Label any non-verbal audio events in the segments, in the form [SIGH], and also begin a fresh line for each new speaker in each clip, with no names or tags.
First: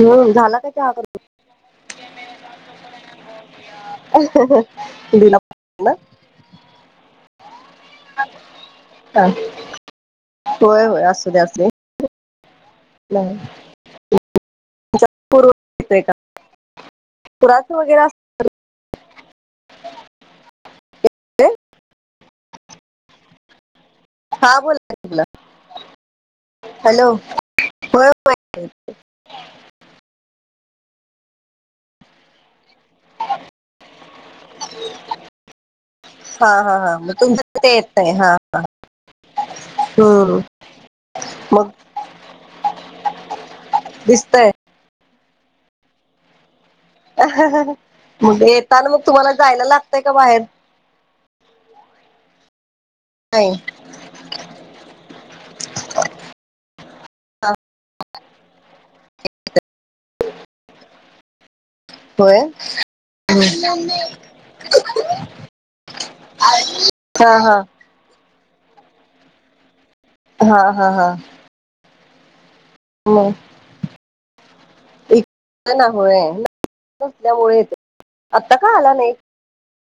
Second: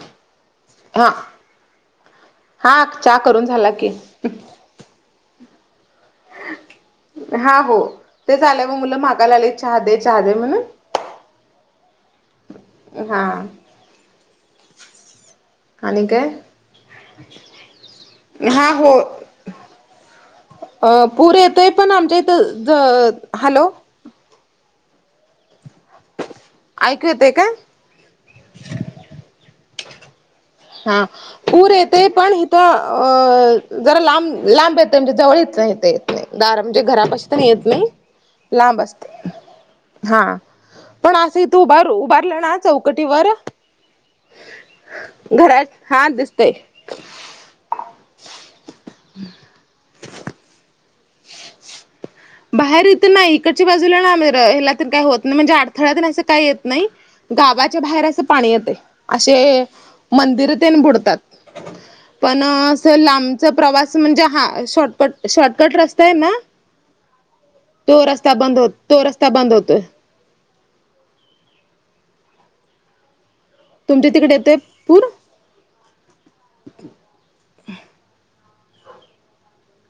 हो झाला का. चहा
हा
करून
हा चाहा करून झाला की.
दिला पूर्ण
हा हो तेच आलंय म मुलं
हा.
मागाला आले चहा दे चहा दे म्हणून.
होय होय असुदे असुदे.
हा.
पूर्व येतोय
आणि
का
काय
पुराचं वगैरे असं-
हा हो अ पूर येतय पण आमच्या इथं ज हॅलो.
हा बोला तुला
ऐकू
हॅलो
येतय काय
हो.
हा पूर येते पण इथ अ जरा लांब. लांब येत म्हणजे जवळच नाहीेत येत नाही
हा
दार
हा
म्हणजे
हा मग
घरापाशी नाही
तुमचं
येत
ते
नाही.
हा
लांब असते. हा
हम्म
पण असं इ तू
मग
उभार उभारलं ना चौकटीवर.
दिसतंय.
घरात हा दिसतय.
येताना मग तुम्हाला जायला लागतंय का बाहेर
बाहेर इथं नाही इकडची बा याला काही होत नाही म्हणजे अडथड्या असं काही येत नाही. गावाच्या बाहेर असं पाणी येते असे मंदिरतेन बुडतात
होय
पण अस
हम्म.
लांबचा प्रवास म्हणजे हा शॉर्टकट शॉर्टकट रस्ता
हा हा
तो रस्ता बंद हो तो रस्ता बंद होतोय
हा हा हा हो
तुमच्या तिकडे येते पूर
इकडे होय ना नसल्यामुळे येत आता का आला नाही.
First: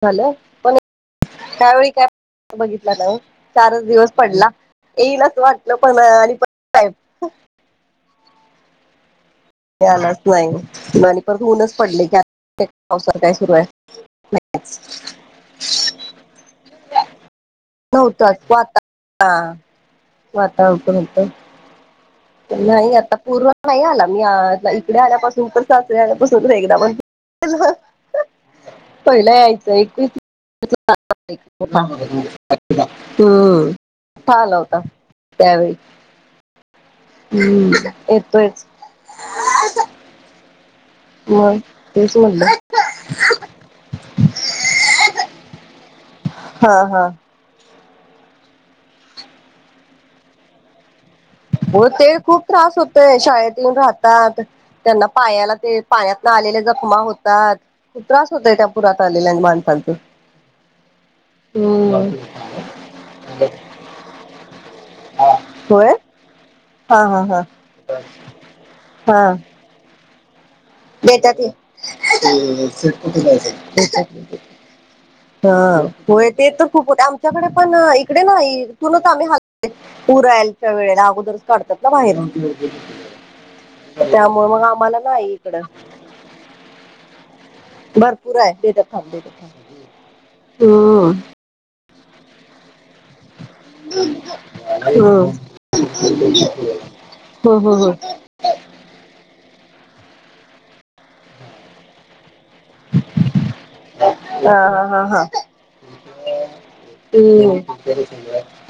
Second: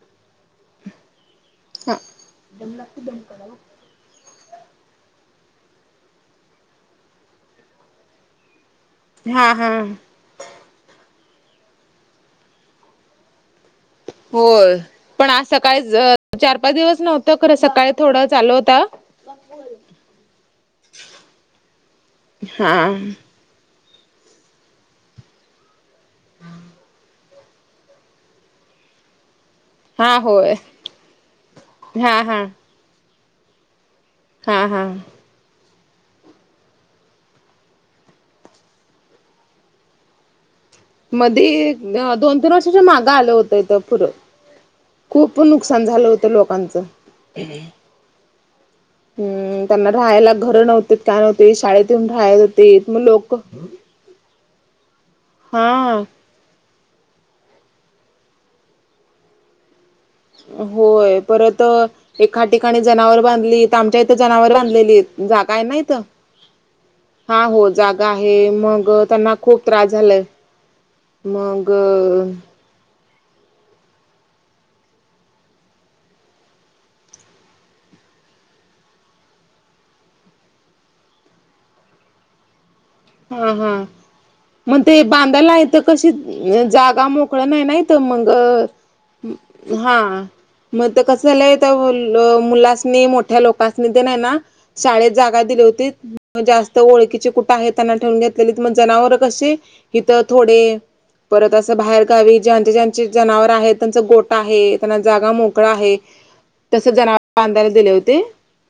झालं पण त्यावेळी
हा
काय बघितलं नाही चारच दिवस पडला येईलच वाटलं पण आणि पण
हा हा
लाच नाही परण ऊनच पडले की पावसा काय सुरू आहे
होय पण आज सकाळी चार पाच दिवस नव्हत
नव्हतच वाता हा वातावरण पण होतं
हा
नाही आता पूर्ण नाही आला मी इकडे आल्यापासून उतर सासरे आल्यापासून एकदा पण पहिला यायच
हा होय हा हा
हम्म मोठा आला
हा
होता
हा
त्यावेळी हम्म येतोयचं मग
मधी
तेच
दोन
म्हणलं
तीन वर्षाच्या मागं आलं होत इंथ पुरं खूप नुकसान झालं होतं लोकांचं
हा हा
हम्म.. त्यांना राहायला घरं नव्हते काय नव्हते
हो
शाळेत येऊन रायला होते मग लोक
गावाकड त्यांना पायाला ते
हा
पाया ना आलेल्या जखमा होतात खूप त्रास होतय त्या पुरात आलेल्या माणसांचं
होय परत एका ठिकाणी जनावर बांधली तर आमच्या इथे जनावर बांधलेली जागा आहे ना
होय
इथं हा हो जागा आहे मग त्यांना खूप त्रास झालाय
बेतात
मग
[UNINTELLIGIBLE] ह होय ते तर खूप आमच्याकडे पण इकडे ना इथूनच आम्ही हल पुरायलच्या वेळेला अगोदरच काढतात ना बाहेरून
हा हा मग ते बांधायला
इकडं
आहेथ कशी जागा मोकळ नाही ना मग
भरपूर आहे देतात थांब देतात थांब
हा मग
हम्म
कसं झालंय मुला मोठ्या लो तासणी ते नाही ना शाळेत जागा
हम्म
दिली होती जास्त ओळखचे कुठे आहेत
हम्म हम्म
ठेवून घेतली मग जनावर के हिथ थोडे परत असं बाहेर गावी ज्यांचे ज्यांचे जनावर आहेत त्यांचा गोट आहे
हा
त्यांना
हा हा हा
जागा मोग ड आहे तस जना अां [INAUDIBLE] धाने दिले
हम्म
होते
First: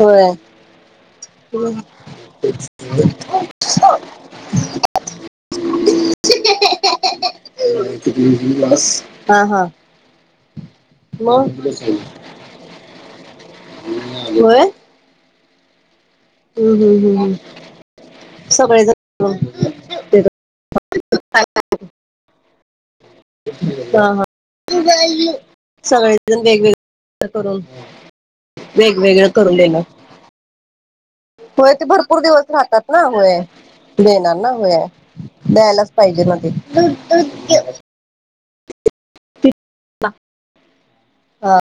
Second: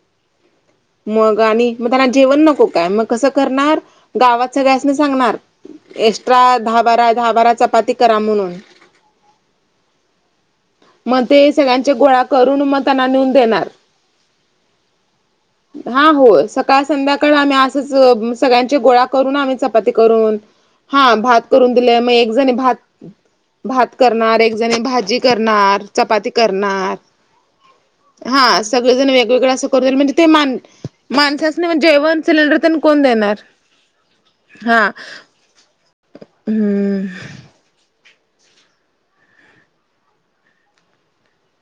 होय
मग आणि मग त्यांना जेवण नको काय मग कसं करणार गावात सगळ्यासनी सांगणार एक्सट्रा दहा बारा घाबारा चपाती करा म्हणून
हा हा
मग ते सगळ्यांचे गोळा करून मग त्यांना नेऊन देणार
होय
हा हो
हम्म
सकाळ
हम्म हम्म
संध्याकाळ आम्ही असंच सगळ्यांचे गोळा करून आम्ही चपाती
सगळेजण
करून हा भात करून दिले मग एक जणी भात भात
हा हा
करणार एक जणी भाजी करणार चपाती
सगळेजण
करणार
वेगवेगळे करून
हा सगळे जण वेगवेगळं
करून
असं
देणं.
करूनल म्हणजे ते मा माणसास
होय ते भरपूर
जेवण
दिवस
सिलेंडर
राहतात ना
कोण
होय.
देणार
देणार ना होय.
हा
द्यायलाच पाहिजे ना ते.
हम्म
ति. हा.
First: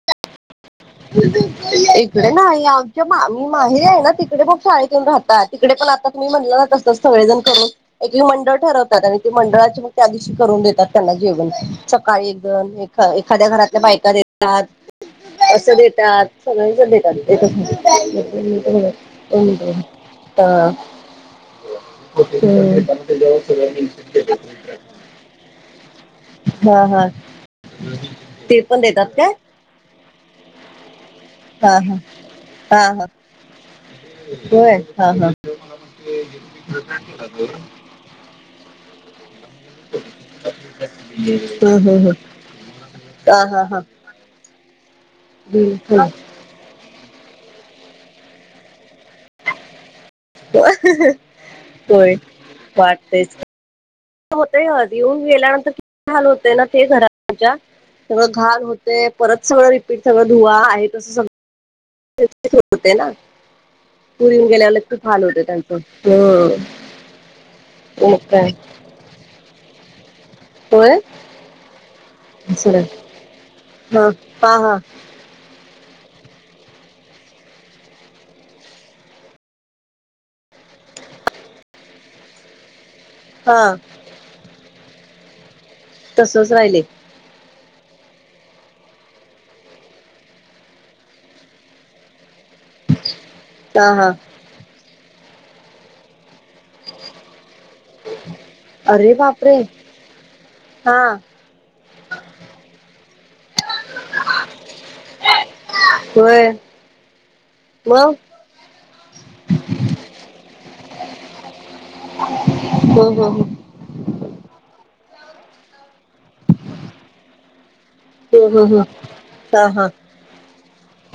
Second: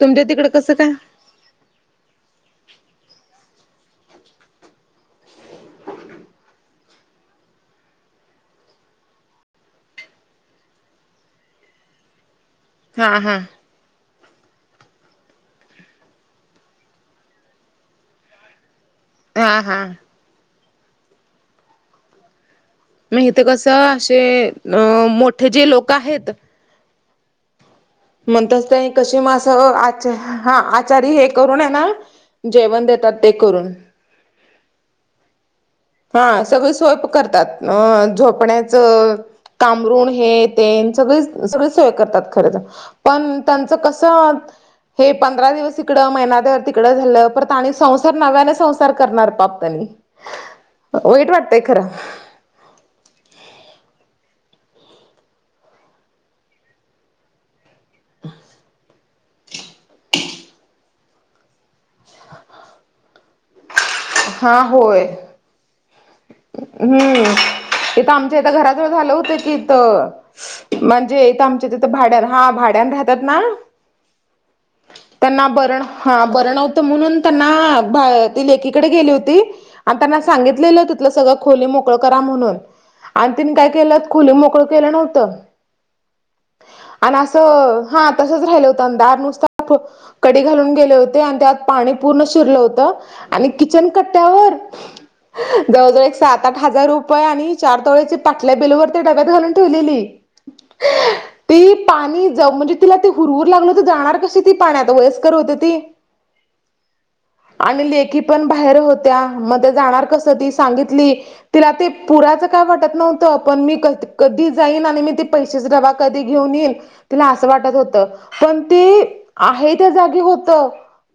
तुमच्या तिकड कसं काय?
ह [UNINTELLIGIBLE] इकडे नाही आमच्या मा मी माहेर आहे ना. तिकडे मग शाळेत येऊन राहता. तिकडे पण आता तुम्ही म्हणलं तसच, सगळेजण करून एक मंडळ ठरवतात. आणि ते मंडळाचे मग त्या दिवशी करून देतात. त्यांना जेवण. सकाळी एकद ए
हा हा
एखाद्या घरातल्या बायका देतात. असं देेतात. सगळे जण देतात. [UNINTELLIGIBLE] ह.
हा हा
हम्म.
म इथ कसं. असे अ मोठे जे लोक आहेत.
हा हा. ते
म्हणतच
पण देतात
कशी मा
काय?
असं. आ हा आचारी एक घरूने
हा
ना.
हा हा
जेवण
हा
देतात ते करून.
होय. हा हा.
हा सगळे सोयप करतात. अ झोपण्याचं पागरुण. हे तेन. सगळे सगळेच
ह
सोय
ह ह
करतात. खर त. पण
हा हा
त्यांच
हा
कस, हे पंधरा दिवस इकड. महिनाभर ती इकड झालं. परत आणि संसार नव्याने संसार करणार बाप तनी
होय वाटतेच. होतय. येऊन गेल्यानंतर कीती हाल होतय ना. ते घरच्या सगळं घाल होते. परत सगळं रिपीट सगळं धुवा. आहे तसं सगळ होते ना. पुर येउन
हा
गेल्यावर लइच
होय
हाल होत त्यांच.
हम्म. इथ आमच्या
काय
इथ घराजवळ झालं होतं की इथ.
होय
म्हणजे इथ आमच्या तिथं भाड्या, हा
सर
भाड्यान राहतात ना.
हा हा हा
त्यांना, बर. हा बरणवतं म्हणून त्यांना ती लेकीकडे गेली होती. आण त्यांना सांगितलेलं होत त्या सगळं खोली मोकळ करा म्हणून. आण तिने काय
हा
केलं. खोली मोकळ केलं नव्हतं.
तसच राहिले.
आण असं. हा तसंच राहिलं होतं. दार नुसत कडी घालून गेले होते. आण त्यात पाणी पूर्ण शिरलं होतं. आणि
हा
किचन
हा
कट्ट्यावर. जवळजवळ एक सात आठ हजार रुपये आणि चार तोळ्याची पाटल्या. बिलूवर ते
अरे
डब्यात घालून
बापरे
ठेवलेली.
हा
तीही पाणी जाउ म्हणजे तिला ते हुरवर लागली होती. जाणार कशी ती पाण्यात. वयस्कर होते ती.
होय.
आणि
मग
लेकी पण बाहेर होत्या. मग ते जाणार कस ती सांगितली. तिला ते पुराचं काय वाटत
हो हो
नव्हतं.
हो
पण मी क कधी जाईन आणि मी ते पैसेच डबा कधी घेऊन येईन. तिला असं वाटत होतं.
हो
पण
हो हो
ते.
हा
आहे
हा
त्या जागी होत.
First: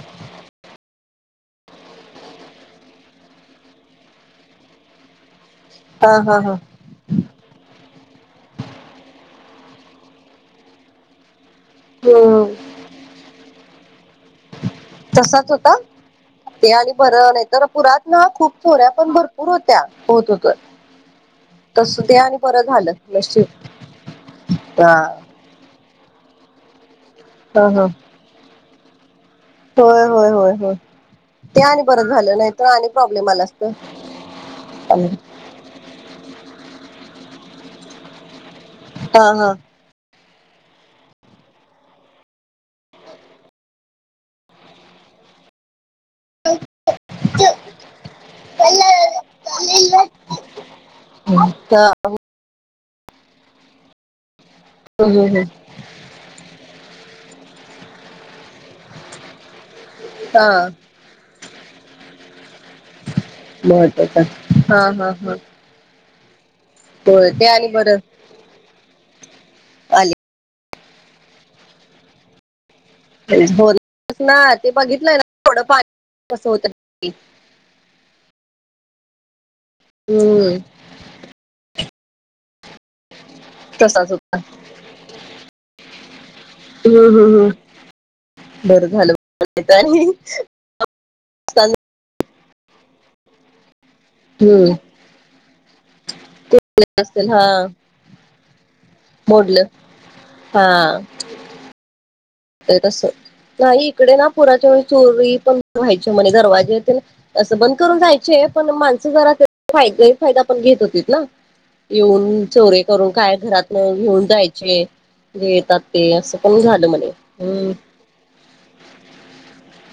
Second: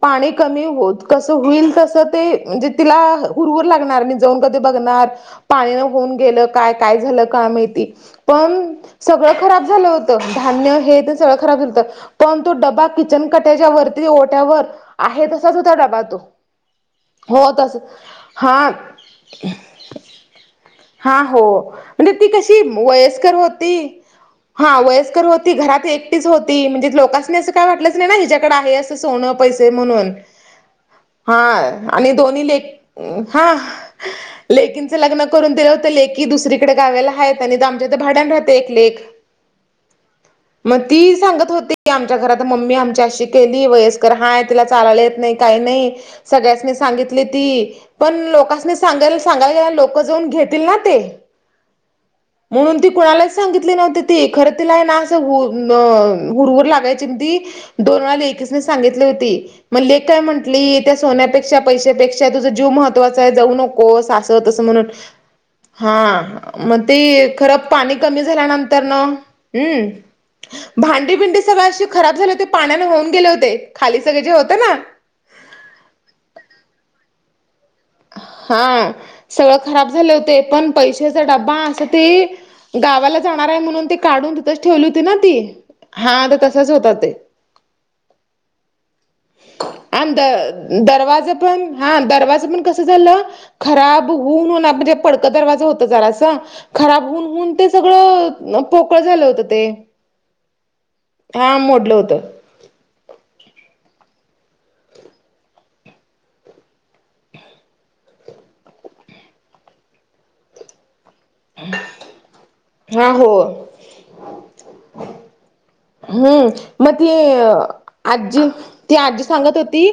पाणी कमी होत. कस होईल तस. ते म्हणजे तिला हुरहुर लागणार. जाऊन कधी बघणार. पाण्यान
हा
होऊन
हा
गेलं
हा
काय? काय झालं काय माहिती. पण, सगळं खराब झालं होतं. धान्य हे ते सगळं खराब झालंत. पण
हम्म
तो डबा. किचन कट्याच्या वरती ओठ्यावर. आहे तसाच होता डबा तो.
ते आणि बरं नाही
हो
तर
तसच.
पुरात ना खूप
हा.
चोऱ्या पण भरपूर होत्या होत होत
हा हो.
तस
म्हणजे
ते
ती
आणि बरं
कशी
झालं
वयस्कर
नशीब
होती. हा वयस्कर होती. घरात एकटीच होती. म्हणजे लोकांसनी असं
ह
काय
ह
वाटलंच नाही ना. हीच्याकड आहे अस. सोनं पैसे
होय
म्हणून.
होय होय होय
हा
ते बरं
आणि
झालं
दोन्ही
नाही
ले,
तर आणि प्रॉब्लेम आला
हा.
असत हा
लेकींचं लग्न करून दिलं होतं. लेकी दुसरीकडे गावेला हायेत आणि आमच्या इथ भाड्या राहत दलेख लेख
हा [UNINTELLIGIBLE]
मग ती सांगत होती आमच्या घरात मम्मी आमच्या अशी केली वयस्कर हाय तिला चालायला येत नाही. काय नाही सगळ्या सांगितली ती पण लोका
हा
सांगायला सांगायला लोक जाऊन घेतील ना ते
[INAUDIBLE]
म्हणून ती कुणालाच सांगितली नव्हती ती खरं तिला ना अस अ हुरहूरर लागायची म्हणी दोन वेळा लेकिसनी सांगितली होती. मग लेक काय म्हटली त्या सोन्यापेक्षा पैशपेक्षा तुझा जीव महत्वाचा आहे जाऊ कोस
महत्वाचा
असं तसं
हा
म्हणून
हा हा
हा मग ते
होय ते आणि
पानी
बरं
खर कमी झा नंतर
आले
भांडी भिंडी सगळ अशी खराब झाली पाण्यान हो गेले होते खाली सगळे जे होत ना
थोडंफार कसं होत.
हा सगळं खराब झाले होते
हम्म
पण पैशाचा डबा असं ते गावाला जाणार आहे म्हणून ते
तसाच
काढून
होता
तिथंच ठेवली होती ना ती हा तर तसाच होता ते
बर झालं आणि
दरवाजा पण हा दरवाजा पण कसं झालं खराब होऊनन
हम्म
म्हणजे पडकं दरवाजा होत जरास. खराब होऊन
असेल हा
होऊन ते सगळं पोकळ झालं होतं
मोडलं
ते
हा
हा मोडलं होतं.
तस नाही इकडे ना पुराच्या चोरी पण व्हायच्या म्हणे दरवाजे तेन तसं बंद करून जायचे आहे पण माणसं जरा गैर फादा फायदा पण घेत होती ना येऊन चोरे करून
हा
काय
हो
घरात न घेऊन जायचे येतात. ते असं पण
हम्म
झालं
मग‌
म्हणे
ते
हम्म
आजी ती आजी सांगत होती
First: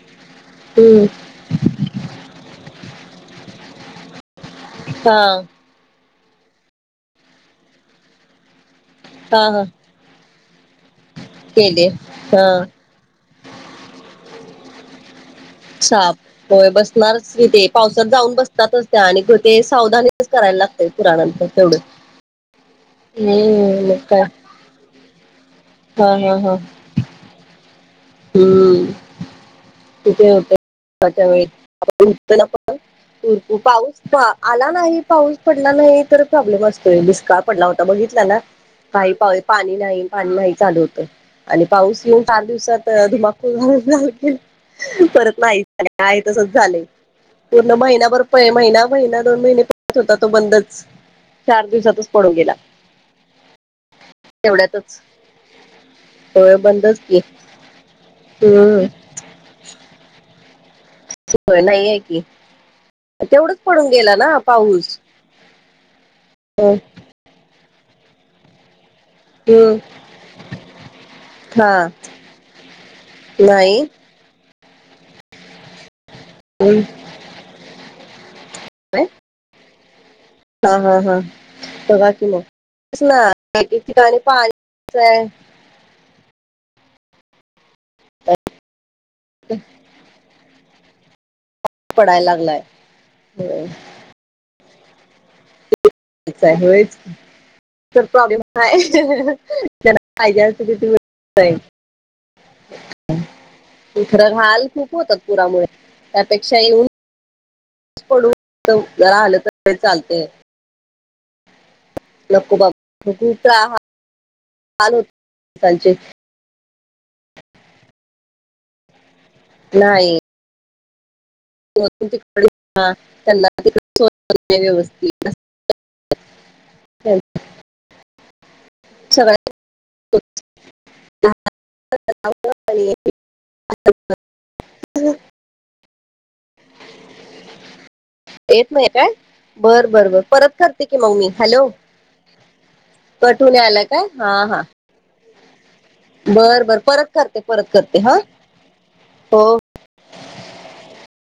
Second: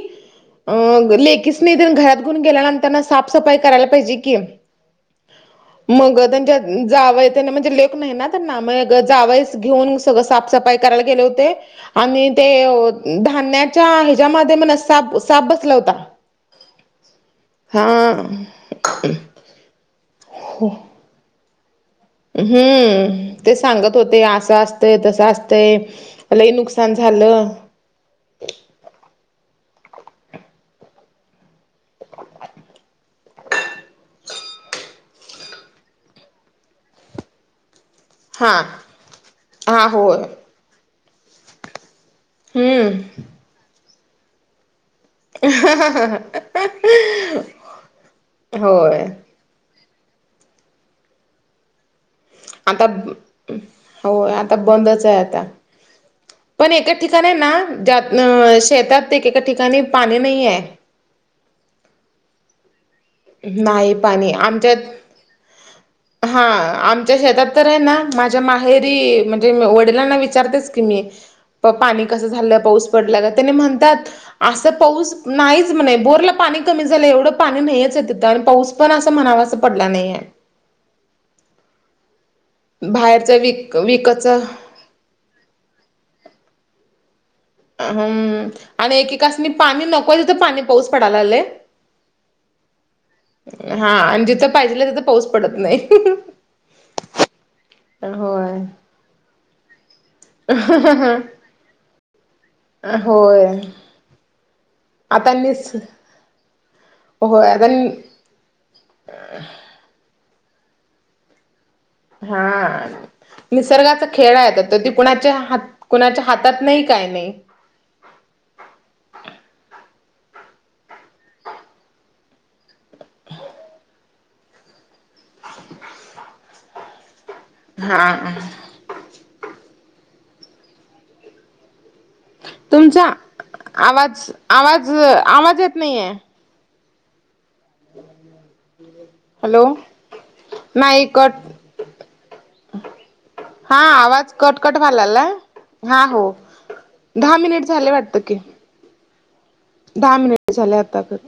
हम्म
लेकीसनी घरात घऊन गेल्यानंतर साफसफाई करायला पाहिजे की
हा
मग त्यांच्या जाव म्हणजे लेख नाही ना त्यांना म
हा
जावस
हा
घेऊन सगळ साफसफाई करायला गेले होते
केले
आणि ते
हा
धान्याच्या ह्याच्यामध्ये मण
साप होय बसणारच त तेे
हा
पावसात जाऊन बसतातच त्या आणि ते सावधानीच करायला लागत पुराणां तेवढं
हम्म ते
हम्म
सांगत
मग काय
होते असं असतंय तस असतय
हा हा
मलाही
हा
नुकसान झालं
हम्म तिथे होते व प रकू पाऊस आला नाही पाऊस पडला नाही तर प्रॉब्लेम असतोय बिस्का पडला होता बघितला ना
हा
काही पा पाणी
हा
नाही
होय
पाणी नाही चालू होत. आणि पाऊस येऊन चार दिवसात
हम्म
धुमाकूळ त नाही तसच झा पूर्ण महिनाभर महिना
होय
महि दोन महि होता तो बंदच चार दिवसातच पडत
आता होय आता
तेवढ्यातच
बंदच आहे आता
होय
पण एका
बंदच की
ठिकाणी ना ज्यात
हम्म
शेतात एकेका ठिकाणी पाणी नाही आहे.
होय नाहीये की तेवढंच पडून
नाही
गेला
पाणी
ना
आमच्यात
पाऊस
हा
अ
आम माच्या शेतात तर आहे ना माझ्या माहेरी म्हणजे
हम्म
वडिलांना विचारतेच की मी प
हा
पाणी कसं झालं पाऊस पडल्याला त्याने
नाही
म्हणतात असं पाऊस नाहीच म्हणे बोरला पाणी
हम्म
कमी झालं एवढं पाणी नाहीच आहे तिथं आणि पाऊस पण
काय
असं म्हणावास पडला नाहीेये.
हा हा हा बघा की मग तेच ना
बाहेरच
काही
विक
काही ठिकाणी
विकच
पाणी नाय.
हम्म आणि एक एक कास नि पाणी नकोय तिथं पाणी पाऊस पडाला लागलय.
पडाय लागलाय. होय,
हा आणि जिथं पाहिजे तिथं पाऊस पडत नाही.
होयच प्रॉब्लेम
होय
त्याला पाहिजे अस
होय
तिकड माल खूप होतात
आता
पुरामुळे
निस
त्यापेक्षा येऊन
होय आता
जर आलं तर चालतंय.
हा
नको बाबा खूप त्रा-
निसर्गाचा खेळ आहे तो
हाल होत
कुणाच्या हात
त्यांचे
कुणाच्या हातात नाही काय नाही.
नाही! त्यांना तिकड व्यवस्थित [UNINTELLIGIBLE]
हा हा!
सगळ्या
तुमचा आवाज आवाज आवाज येत नाहीये.
येत नाही काय
हॅलो
बर बरं बर परत करते की
नाही
मग मी
कट
हॅलो! कटहोऊन यालाय काय हा हा.
भालाला
बर बर परत करते
मिनिट
परत
झाले
करते हा
वाटतं की
हो.
दहा मिनिट झाले आता तर.